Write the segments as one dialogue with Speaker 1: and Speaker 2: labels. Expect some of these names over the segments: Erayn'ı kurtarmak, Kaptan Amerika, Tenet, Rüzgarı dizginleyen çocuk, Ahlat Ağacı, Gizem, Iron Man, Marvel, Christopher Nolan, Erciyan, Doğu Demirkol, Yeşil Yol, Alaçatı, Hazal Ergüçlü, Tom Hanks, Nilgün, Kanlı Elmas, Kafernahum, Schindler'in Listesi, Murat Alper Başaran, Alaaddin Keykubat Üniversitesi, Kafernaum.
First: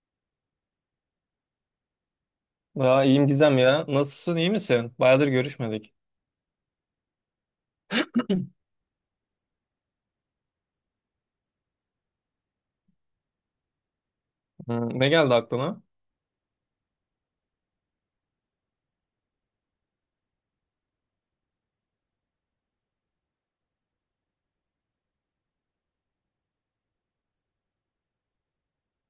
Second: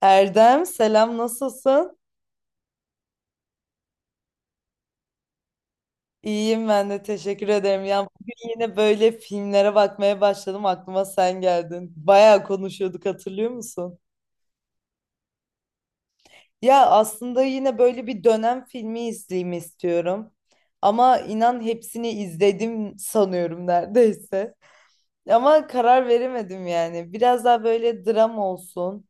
Speaker 1: Erdem selam, nasılsın?
Speaker 2: Ya iyiyim Gizem ya. Nasılsın, iyi misin? Bayağıdır görüşmedik.
Speaker 1: İyiyim, ben de teşekkür ederim. Ya bugün yine böyle filmlere bakmaya başladım, aklıma sen geldin. Bayağı konuşuyorduk, hatırlıyor musun?
Speaker 2: Hmm, ne geldi aklına?
Speaker 1: Ya aslında yine böyle bir dönem filmi izleyeyim istiyorum. Ama inan hepsini izledim sanıyorum neredeyse. Ama karar veremedim yani. Biraz daha böyle dram olsun.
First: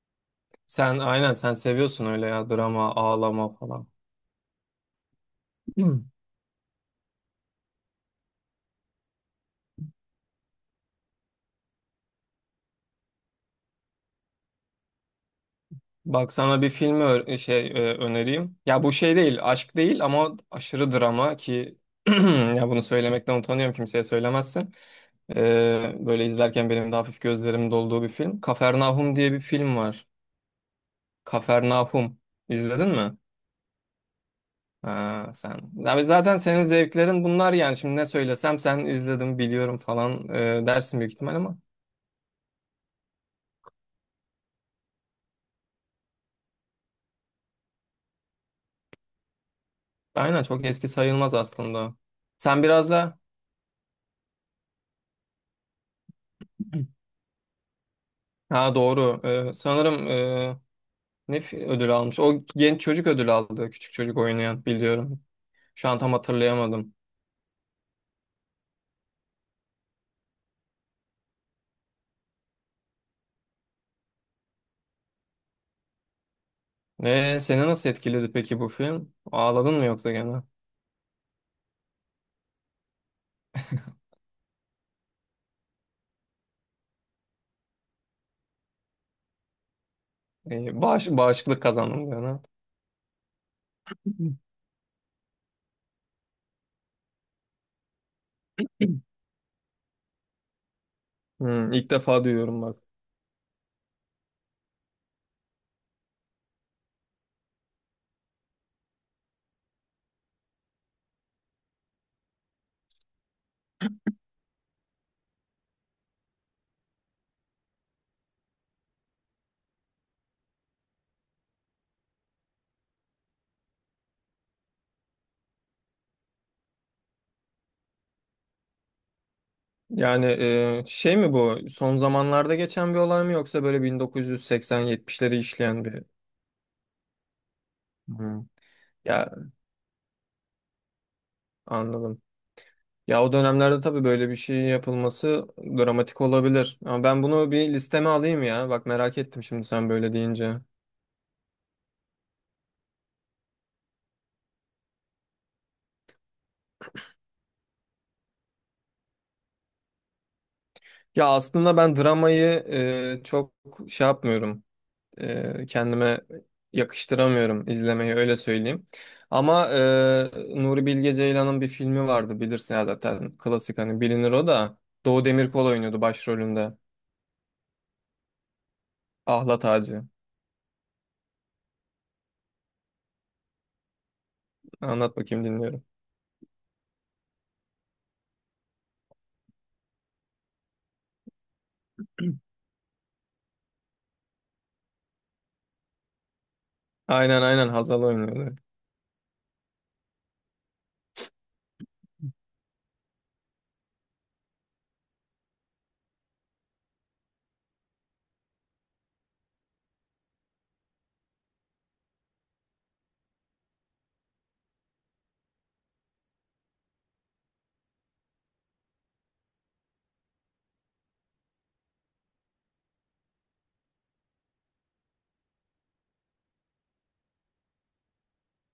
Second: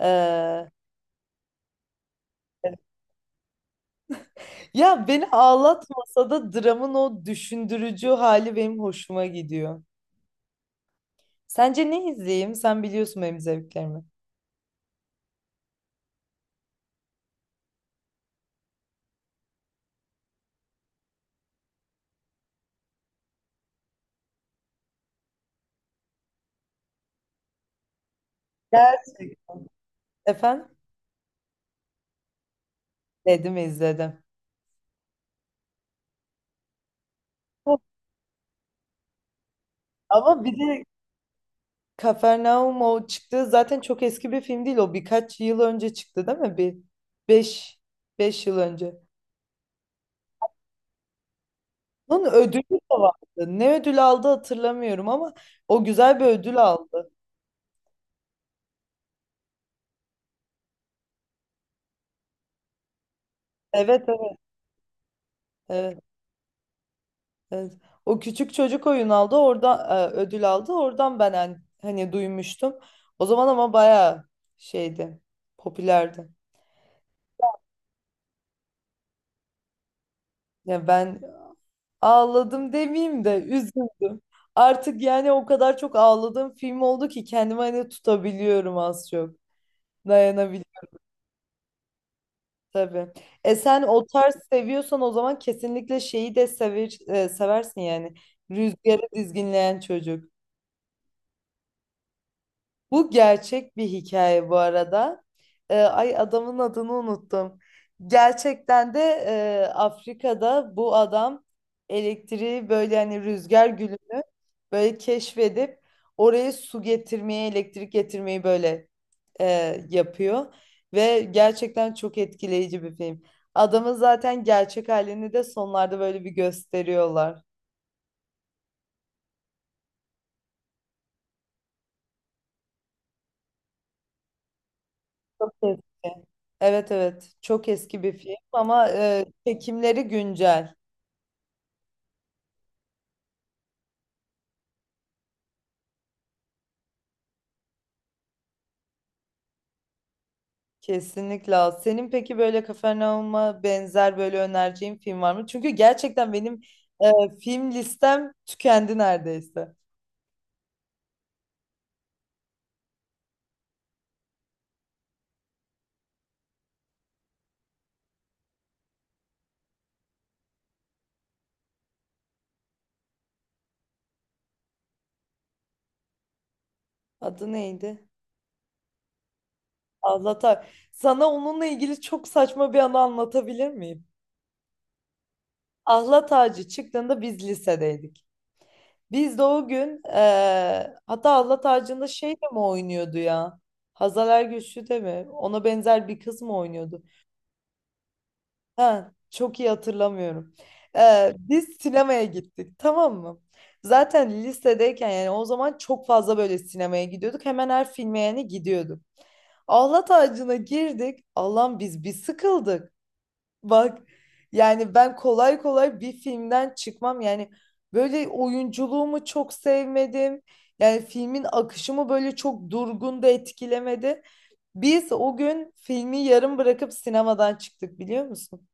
Speaker 1: Ee,
Speaker 2: Sen seviyorsun öyle ya drama, ağlama falan.
Speaker 1: ya beni
Speaker 2: Hmm.
Speaker 1: ağlatmasa da dramın o düşündürücü hali benim hoşuma gidiyor. Sence ne izleyeyim? Sen biliyorsun benim zevklerimi.
Speaker 2: Bak sana bir filmi önereyim. Ya bu şey değil, aşk değil ama aşırı drama ki ya bunu söylemekten utanıyorum kimseye söylemezsin. Böyle izlerken benim de hafif gözlerim dolduğu bir film. Kafernahum diye
Speaker 1: Gerçek.
Speaker 2: bir film var.
Speaker 1: Efendim?
Speaker 2: Kafernahum. İzledin mi?
Speaker 1: Dedim izledim.
Speaker 2: Ha, sen. Abi zaten senin zevklerin bunlar yani.
Speaker 1: Çok-
Speaker 2: Şimdi ne söylesem sen izledim biliyorum falan
Speaker 1: Ama bir de
Speaker 2: dersin büyük ihtimal ama.
Speaker 1: Kafernaum o çıktı. Zaten çok eski bir film değil o. Birkaç yıl önce çıktı değil mi? Bir 5 5 yıl önce.
Speaker 2: Aynen çok eski sayılmaz aslında.
Speaker 1: Bunun ödülü
Speaker 2: Sen biraz
Speaker 1: de vardı.
Speaker 2: da
Speaker 1: Ne ödül aldı hatırlamıyorum ama o güzel bir ödül aldı.
Speaker 2: ha doğru. Sanırım, ne ödül almış? O genç çocuk ödül aldı. Küçük
Speaker 1: Evet,
Speaker 2: çocuk
Speaker 1: evet.
Speaker 2: oynayan biliyorum. Şu an
Speaker 1: Evet.
Speaker 2: tam hatırlayamadım.
Speaker 1: Evet. O küçük çocuk oyun aldı. Orada ödül aldı. Oradan ben hani duymuştum. O zaman ama bayağı şeydi. Popülerdi.
Speaker 2: Seni nasıl etkiledi peki bu film? Ağladın mı yoksa gene?
Speaker 1: Ya ben ağladım demeyeyim de üzüldüm. Artık yani o kadar çok ağladığım film oldu ki kendimi hani tutabiliyorum az çok. Dayanabiliyorum
Speaker 2: Bağışıklık kazandın gene.
Speaker 1: tabii. E sen o tarz seviyorsan o zaman kesinlikle şeyi de sever, seversin yani. Rüzgarı dizginleyen çocuk.
Speaker 2: Hı, ilk defa duyuyorum bak.
Speaker 1: Bu gerçek bir hikaye bu arada. Ay, adamın adını unuttum. Gerçekten de Afrika'da bu adam elektriği böyle hani rüzgar gülünü böyle keşfedip oraya su getirmeyi, elektrik getirmeyi böyle, e, yapıyor. Ve gerçekten çok etkileyici bir film. Adamın zaten gerçek halini de sonlarda böyle bir gösteriyorlar.
Speaker 2: Yani şey mi bu? Son zamanlarda geçen bir olay mı yoksa böyle 1980-70'leri
Speaker 1: Çok
Speaker 2: işleyen bir
Speaker 1: eski. Evet, evet. Çok eski bir film
Speaker 2: hı.
Speaker 1: ama
Speaker 2: Ya
Speaker 1: çekimleri güncel.
Speaker 2: anladım. Ya o dönemlerde tabii böyle bir şey yapılması dramatik olabilir. Ama ben bunu bir listeme alayım ya. Bak merak ettim şimdi sen böyle deyince.
Speaker 1: Kesinlikle. Al. Senin peki böyle Kafernaum'a benzer böyle önereceğin film var mı? Çünkü gerçekten benim film listem tükendi neredeyse.
Speaker 2: Ya aslında ben dramayı çok şey yapmıyorum. Kendime yakıştıramıyorum izlemeyi öyle söyleyeyim. Ama Nuri Bilge Ceylan'ın bir filmi vardı bilirsin ya zaten klasik hani bilinir o da Doğu Demirkol oynuyordu başrolünde.
Speaker 1: Adı neydi?
Speaker 2: Ahlat Ağacı.
Speaker 1: Ahlat Ağacı. Sana onunla ilgili çok saçma bir anı anlatabilir miyim?
Speaker 2: Anlat bakayım dinliyorum.
Speaker 1: Ahlat Ağacı çıktığında biz lisedeydik. Biz de o gün hatta Allah tacında şey de mi oynuyordu ya? Hazal Ergüçlü de mi? Ona benzer bir kız mı oynuyordu?
Speaker 2: Aynen Hazal oynuyordu.
Speaker 1: Ha, çok iyi hatırlamıyorum. Biz sinemaya gittik tamam mı? Zaten lisedeyken yani o zaman çok fazla böyle sinemaya gidiyorduk. Hemen her filme yani gidiyorduk. Allah tacına girdik. Allah'ım biz bir sıkıldık. Bak yani ben kolay kolay bir filmden çıkmam. Yani böyle oyunculuğumu çok sevmedim. Yani filmin akışımı böyle çok durgun da etkilemedi. Biz o gün filmi yarım bırakıp sinemadan çıktık, biliyor musun?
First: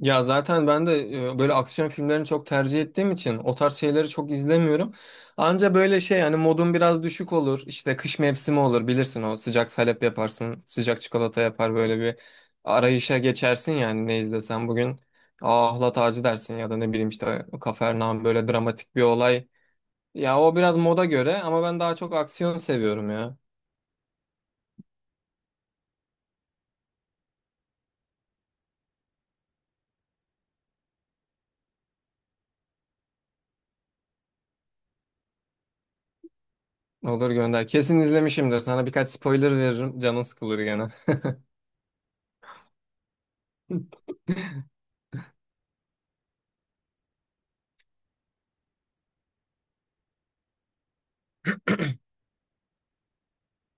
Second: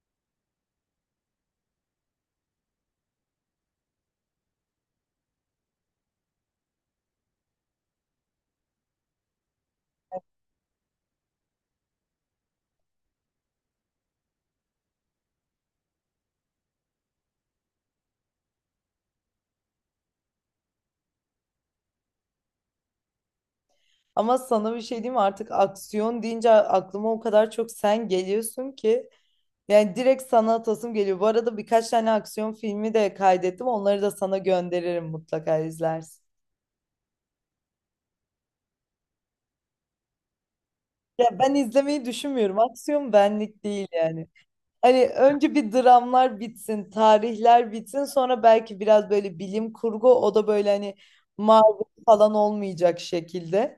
Speaker 2: Ya zaten ben de böyle aksiyon filmlerini çok tercih ettiğim için o tarz şeyleri çok izlemiyorum. Anca böyle şey hani modum biraz düşük olur. İşte kış mevsimi olur bilirsin o sıcak salep yaparsın. Sıcak çikolata yapar böyle bir arayışa geçersin yani ne izlesen bugün. Aa ahlat ağacı dersin ya da ne bileyim işte Kafernaum böyle dramatik bir olay. Ya o biraz moda göre ama ben daha çok aksiyon seviyorum ya.
Speaker 1: Ama sana bir şey diyeyim mi? Artık aksiyon deyince aklıma o kadar çok sen geliyorsun ki. Yani direkt sana atasım geliyor. Bu arada birkaç tane aksiyon filmi de kaydettim. Onları da sana gönderirim, mutlaka izlersin.
Speaker 2: Olur gönder. Kesin izlemişimdir. Sana birkaç spoiler veririm. Canın sıkılır gene.
Speaker 1: Ya ben izlemeyi düşünmüyorum. Aksiyon benlik değil yani. Hani önce bir dramlar bitsin, tarihler bitsin, sonra belki biraz böyle bilim kurgu, o da böyle hani Marvel falan olmayacak şekilde.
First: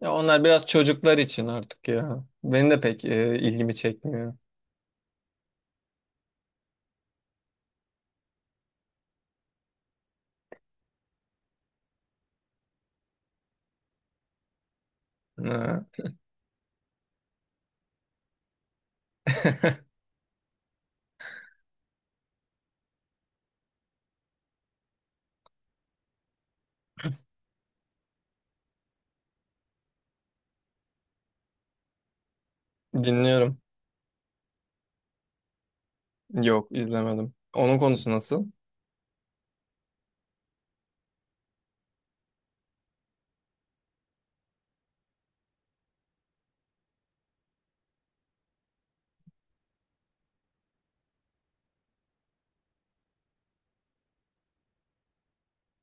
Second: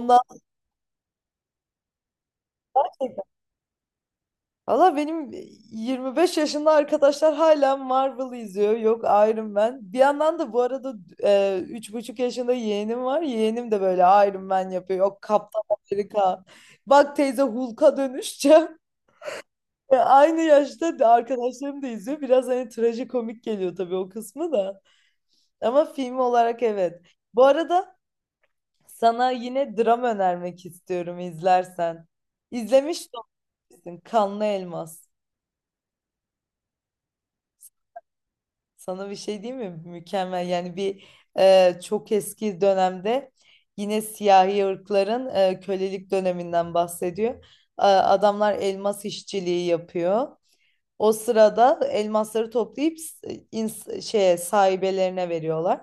Speaker 2: Ya onlar biraz çocuklar için artık ya. Benim de pek ilgimi çekmiyor.
Speaker 1: Valla benim 25 yaşında arkadaşlar hala Marvel izliyor. Yok, Iron Man. Bir yandan da bu arada 3,5 yaşında yeğenim var. Yeğenim de böyle Iron Man yapıyor. Yok, Kaptan
Speaker 2: Ha.
Speaker 1: Amerika. Bak teyze, Hulk'a dönüşeceğim. Aynı yaşta da arkadaşlarım da izliyor. Biraz hani trajikomik geliyor tabii o kısmı da. Ama film olarak evet. Bu arada sana yine dram önermek istiyorum, izlersen. İzlemiş de
Speaker 2: Dinliyorum.
Speaker 1: olabilirsin. Kanlı Elmas.
Speaker 2: Yok izlemedim. Onun konusu nasıl?
Speaker 1: Sana bir şey diyeyim mi? Mükemmel. Yani bir, çok eski dönemde yine siyahi ırkların, kölelik döneminden bahsediyor. Adamlar elmas işçiliği yapıyor. O sırada elmasları toplayıp şeye, sahibelerine veriyorlar.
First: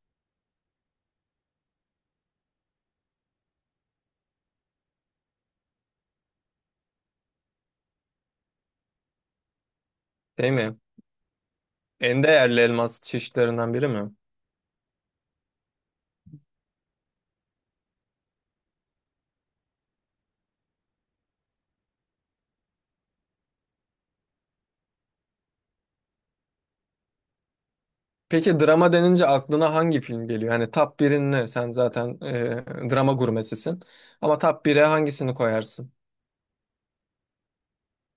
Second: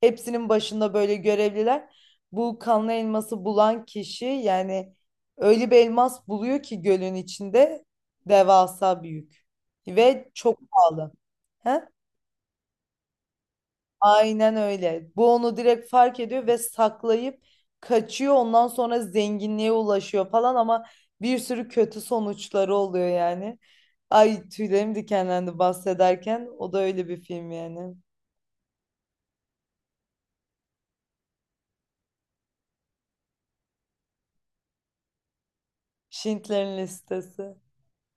Speaker 1: Hepsinin başında böyle görevliler. Bu kanlı elması bulan kişi yani öyle bir elmas buluyor ki gölün içinde, devasa büyük ve
Speaker 2: Şey
Speaker 1: çok
Speaker 2: mi?
Speaker 1: pahalı. He?
Speaker 2: En değerli elmas çeşitlerinden biri mi?
Speaker 1: Aynen öyle. Bu onu direkt fark ediyor ve saklayıp kaçıyor. Ondan sonra zenginliğe ulaşıyor falan ama bir sürü kötü sonuçları oluyor yani. Ay, tüylerim dikenlendi bahsederken. O da öyle bir film yani.
Speaker 2: Peki drama denince aklına hangi film geliyor? Hani top 1'in ne? Sen zaten drama gurmesisin. Ama top 1'e hangisini koyarsın?
Speaker 1: Schindler'in Listesi.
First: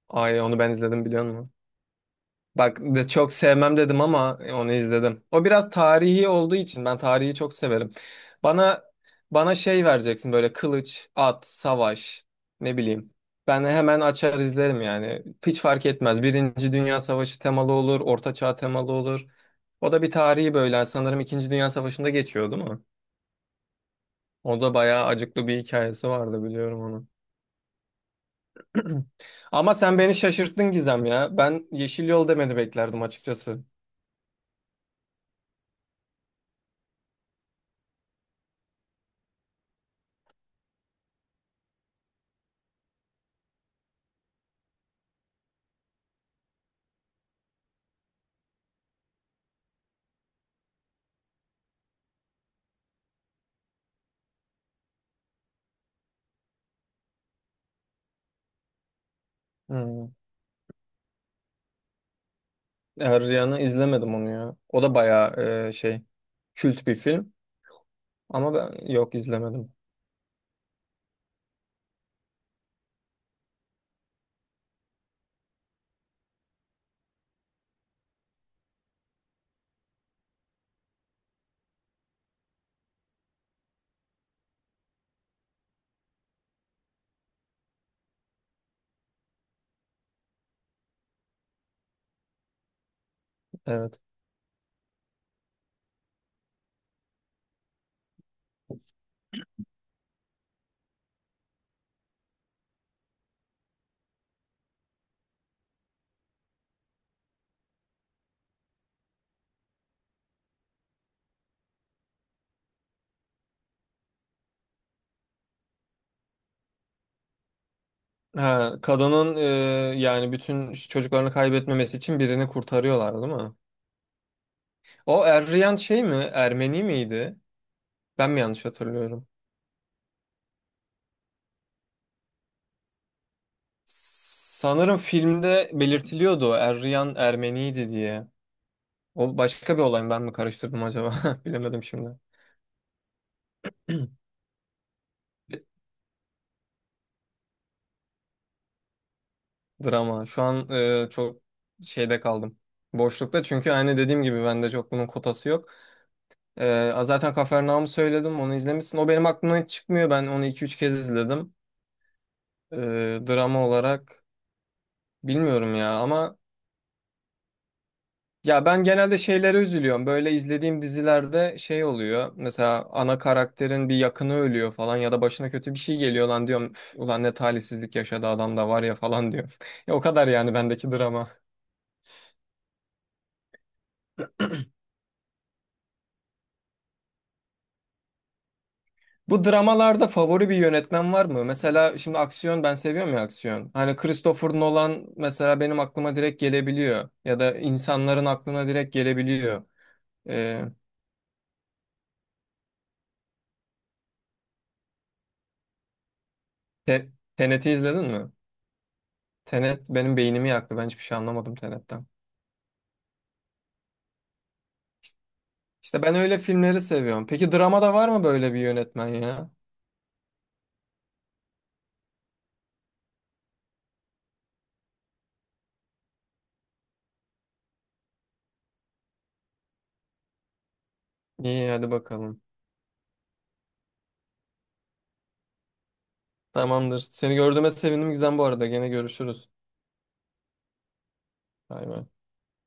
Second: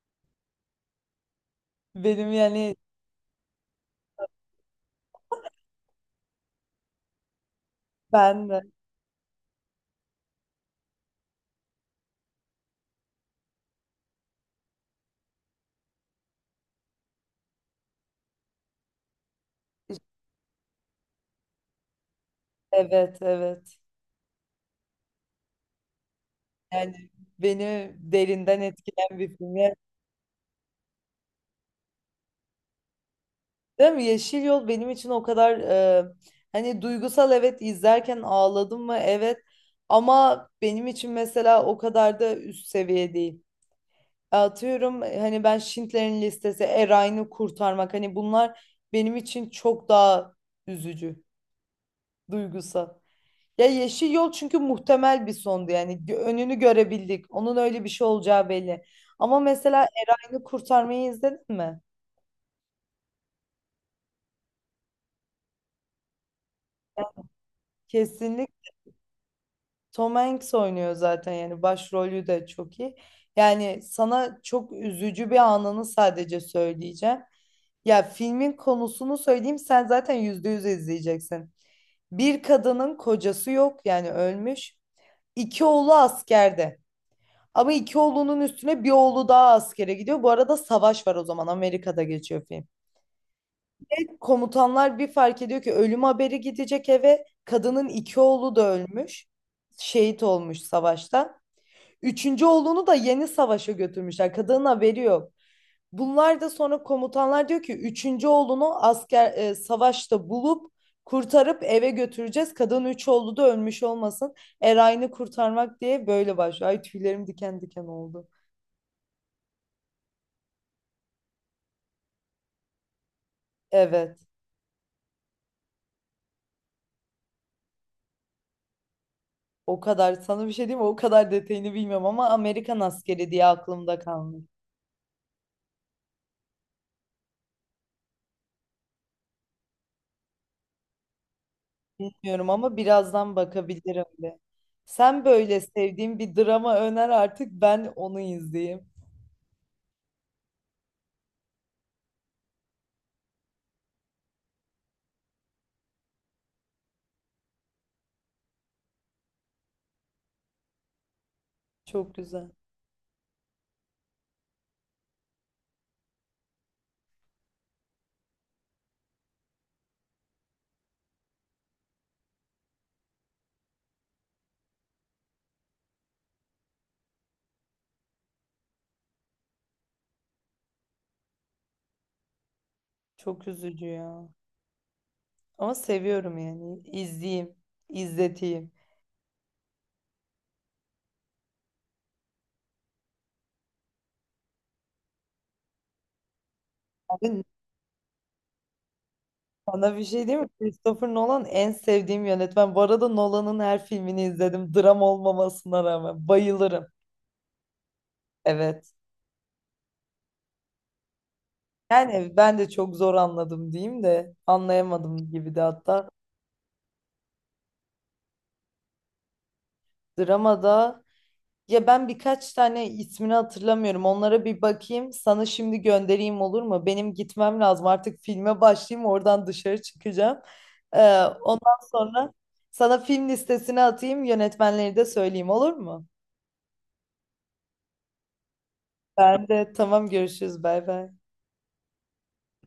Speaker 2: Ay onu ben izledim biliyor musun?
Speaker 1: Benim yani
Speaker 2: Bak de çok sevmem dedim ama onu izledim. O biraz tarihi olduğu için ben tarihi çok severim.
Speaker 1: ben de
Speaker 2: Bana bana şey vereceksin böyle kılıç, at, savaş ne bileyim. Ben hemen açar izlerim yani. Hiç fark etmez. Birinci Dünya Savaşı temalı olur, Orta Çağ temalı olur. O da bir tarihi böyle sanırım İkinci Dünya Savaşı'nda geçiyor değil mi?
Speaker 1: evet, evet.
Speaker 2: O da bayağı acıklı bir hikayesi vardı biliyorum onu.
Speaker 1: Yani beni derinden etkileyen bir film.
Speaker 2: Ama
Speaker 1: Yani
Speaker 2: sen beni şaşırttın Gizem ya. Ben Yeşil Yol demeni beklerdim açıkçası.
Speaker 1: değil mi? Yeşil Yol benim için o kadar, hani duygusal, evet, izlerken ağladım mı, evet, ama benim için mesela o kadar da üst seviye değil. Atıyorum hani ben Schindler'in Listesi, Erayn'ı kurtarmak, hani bunlar benim için çok daha üzücü, duygusal. Ya Yeşil Yol çünkü muhtemel bir sondu yani. Önünü görebildik. Onun öyle bir şey olacağı belli. Ama mesela
Speaker 2: Hmm.
Speaker 1: Erayn'ı kurtarmayı izledin mi?
Speaker 2: Erciyan'ı izlemedim onu ya. O da bayağı e, şey kült bir film ama
Speaker 1: Kesinlikle.
Speaker 2: ben yok izlemedim.
Speaker 1: Tom Hanks oynuyor zaten, yani başrolü de çok iyi. Yani sana çok üzücü bir anını sadece söyleyeceğim. Ya filmin konusunu söyleyeyim sen zaten %100 izleyeceksin. Bir kadının kocası yok, yani ölmüş. İki oğlu askerde. Ama iki oğlunun üstüne bir oğlu daha askere gidiyor. Bu arada savaş var o zaman, Amerika'da geçiyor film.
Speaker 2: Evet.
Speaker 1: Komutanlar bir fark ediyor ki ölüm haberi gidecek eve. Kadının iki oğlu da ölmüş. Şehit olmuş savaşta. Üçüncü oğlunu da yeni savaşa götürmüşler. Kadının haberi yok. Bunlar da sonra komutanlar diyor ki üçüncü oğlunu asker, savaşta bulup kurtarıp eve götüreceğiz. Kadın üç oğlu da ölmüş olmasın. Erayn'ı kurtarmak diye böyle başlıyor. Ay, tüylerim diken diken oldu.
Speaker 2: Ha, kadının yani bütün çocuklarını kaybetmemesi için birini kurtarıyorlar değil mi?
Speaker 1: Evet.
Speaker 2: O Erriyan şey mi? Ermeni miydi? Ben mi yanlış hatırlıyorum?
Speaker 1: O kadar, sana bir şey diyeyim mi? O kadar detayını bilmiyorum ama Amerikan askeri diye aklımda kalmış.
Speaker 2: Sanırım filmde belirtiliyordu o Eryan Ermeniydi diye. O başka bir olay mı ben mi karıştırdım acaba? Bilemedim şimdi.
Speaker 1: Bilmiyorum ama birazdan bakabilirim de. Sen böyle sevdiğin bir drama öner artık, ben onu izleyeyim.
Speaker 2: Drama. Şu an çok şeyde kaldım. Boşlukta çünkü aynı dediğim gibi bende çok bunun kotası yok. Zaten Kafernaum'u söyledim onu izlemişsin. O benim aklımdan hiç çıkmıyor. Ben onu 2 3 kez izledim.
Speaker 1: Çok güzel.
Speaker 2: E, Drama olarak bilmiyorum ya ama ya ben genelde şeylere üzülüyorum. Böyle izlediğim dizilerde şey oluyor. Mesela ana karakterin bir yakını ölüyor falan ya da başına kötü bir şey geliyor lan diyorum. "Üf, ulan ne talihsizlik yaşadı adam da var ya falan diyorum. Ya o kadar yani bendeki drama.
Speaker 1: Çok üzücü ya. Ama seviyorum yani. İzleyeyim, izleteyim.
Speaker 2: Bu dramalarda favori bir yönetmen var mı? Mesela şimdi aksiyon ben seviyorum ya aksiyon. Hani Christopher Nolan mesela benim aklıma direkt gelebiliyor. Ya
Speaker 1: Abi,
Speaker 2: da insanların aklına direkt gelebiliyor.
Speaker 1: sana bir şey değil mi?
Speaker 2: Ee,
Speaker 1: Christopher Nolan en sevdiğim yönetmen. Bu arada Nolan'ın her filmini izledim. Dram olmamasına rağmen. Bayılırım.
Speaker 2: Te- Tenet'i izledin mi?
Speaker 1: Evet.
Speaker 2: Tenet benim beynimi yaktı. Ben hiçbir şey anlamadım Tenet'ten.
Speaker 1: Yani ben de çok zor anladım diyeyim de anlayamadım gibi de
Speaker 2: İşte
Speaker 1: hatta.
Speaker 2: ben öyle filmleri seviyorum. Peki dramada var mı böyle bir yönetmen ya?
Speaker 1: Dramada Ya ben birkaç tane ismini hatırlamıyorum. Onlara bir bakayım. Sana şimdi göndereyim olur mu? Benim gitmem lazım. Artık filme başlayayım. Oradan dışarı çıkacağım.
Speaker 2: İyi
Speaker 1: Ondan
Speaker 2: hadi
Speaker 1: sonra
Speaker 2: bakalım.
Speaker 1: sana film listesini atayım. Yönetmenleri de söyleyeyim olur mu?
Speaker 2: Tamamdır. Seni gördüğüme sevindim Gizem bu arada. Gene
Speaker 1: Ben
Speaker 2: görüşürüz.
Speaker 1: de tamam, görüşürüz. Bay bay.
Speaker 2: Bay bay.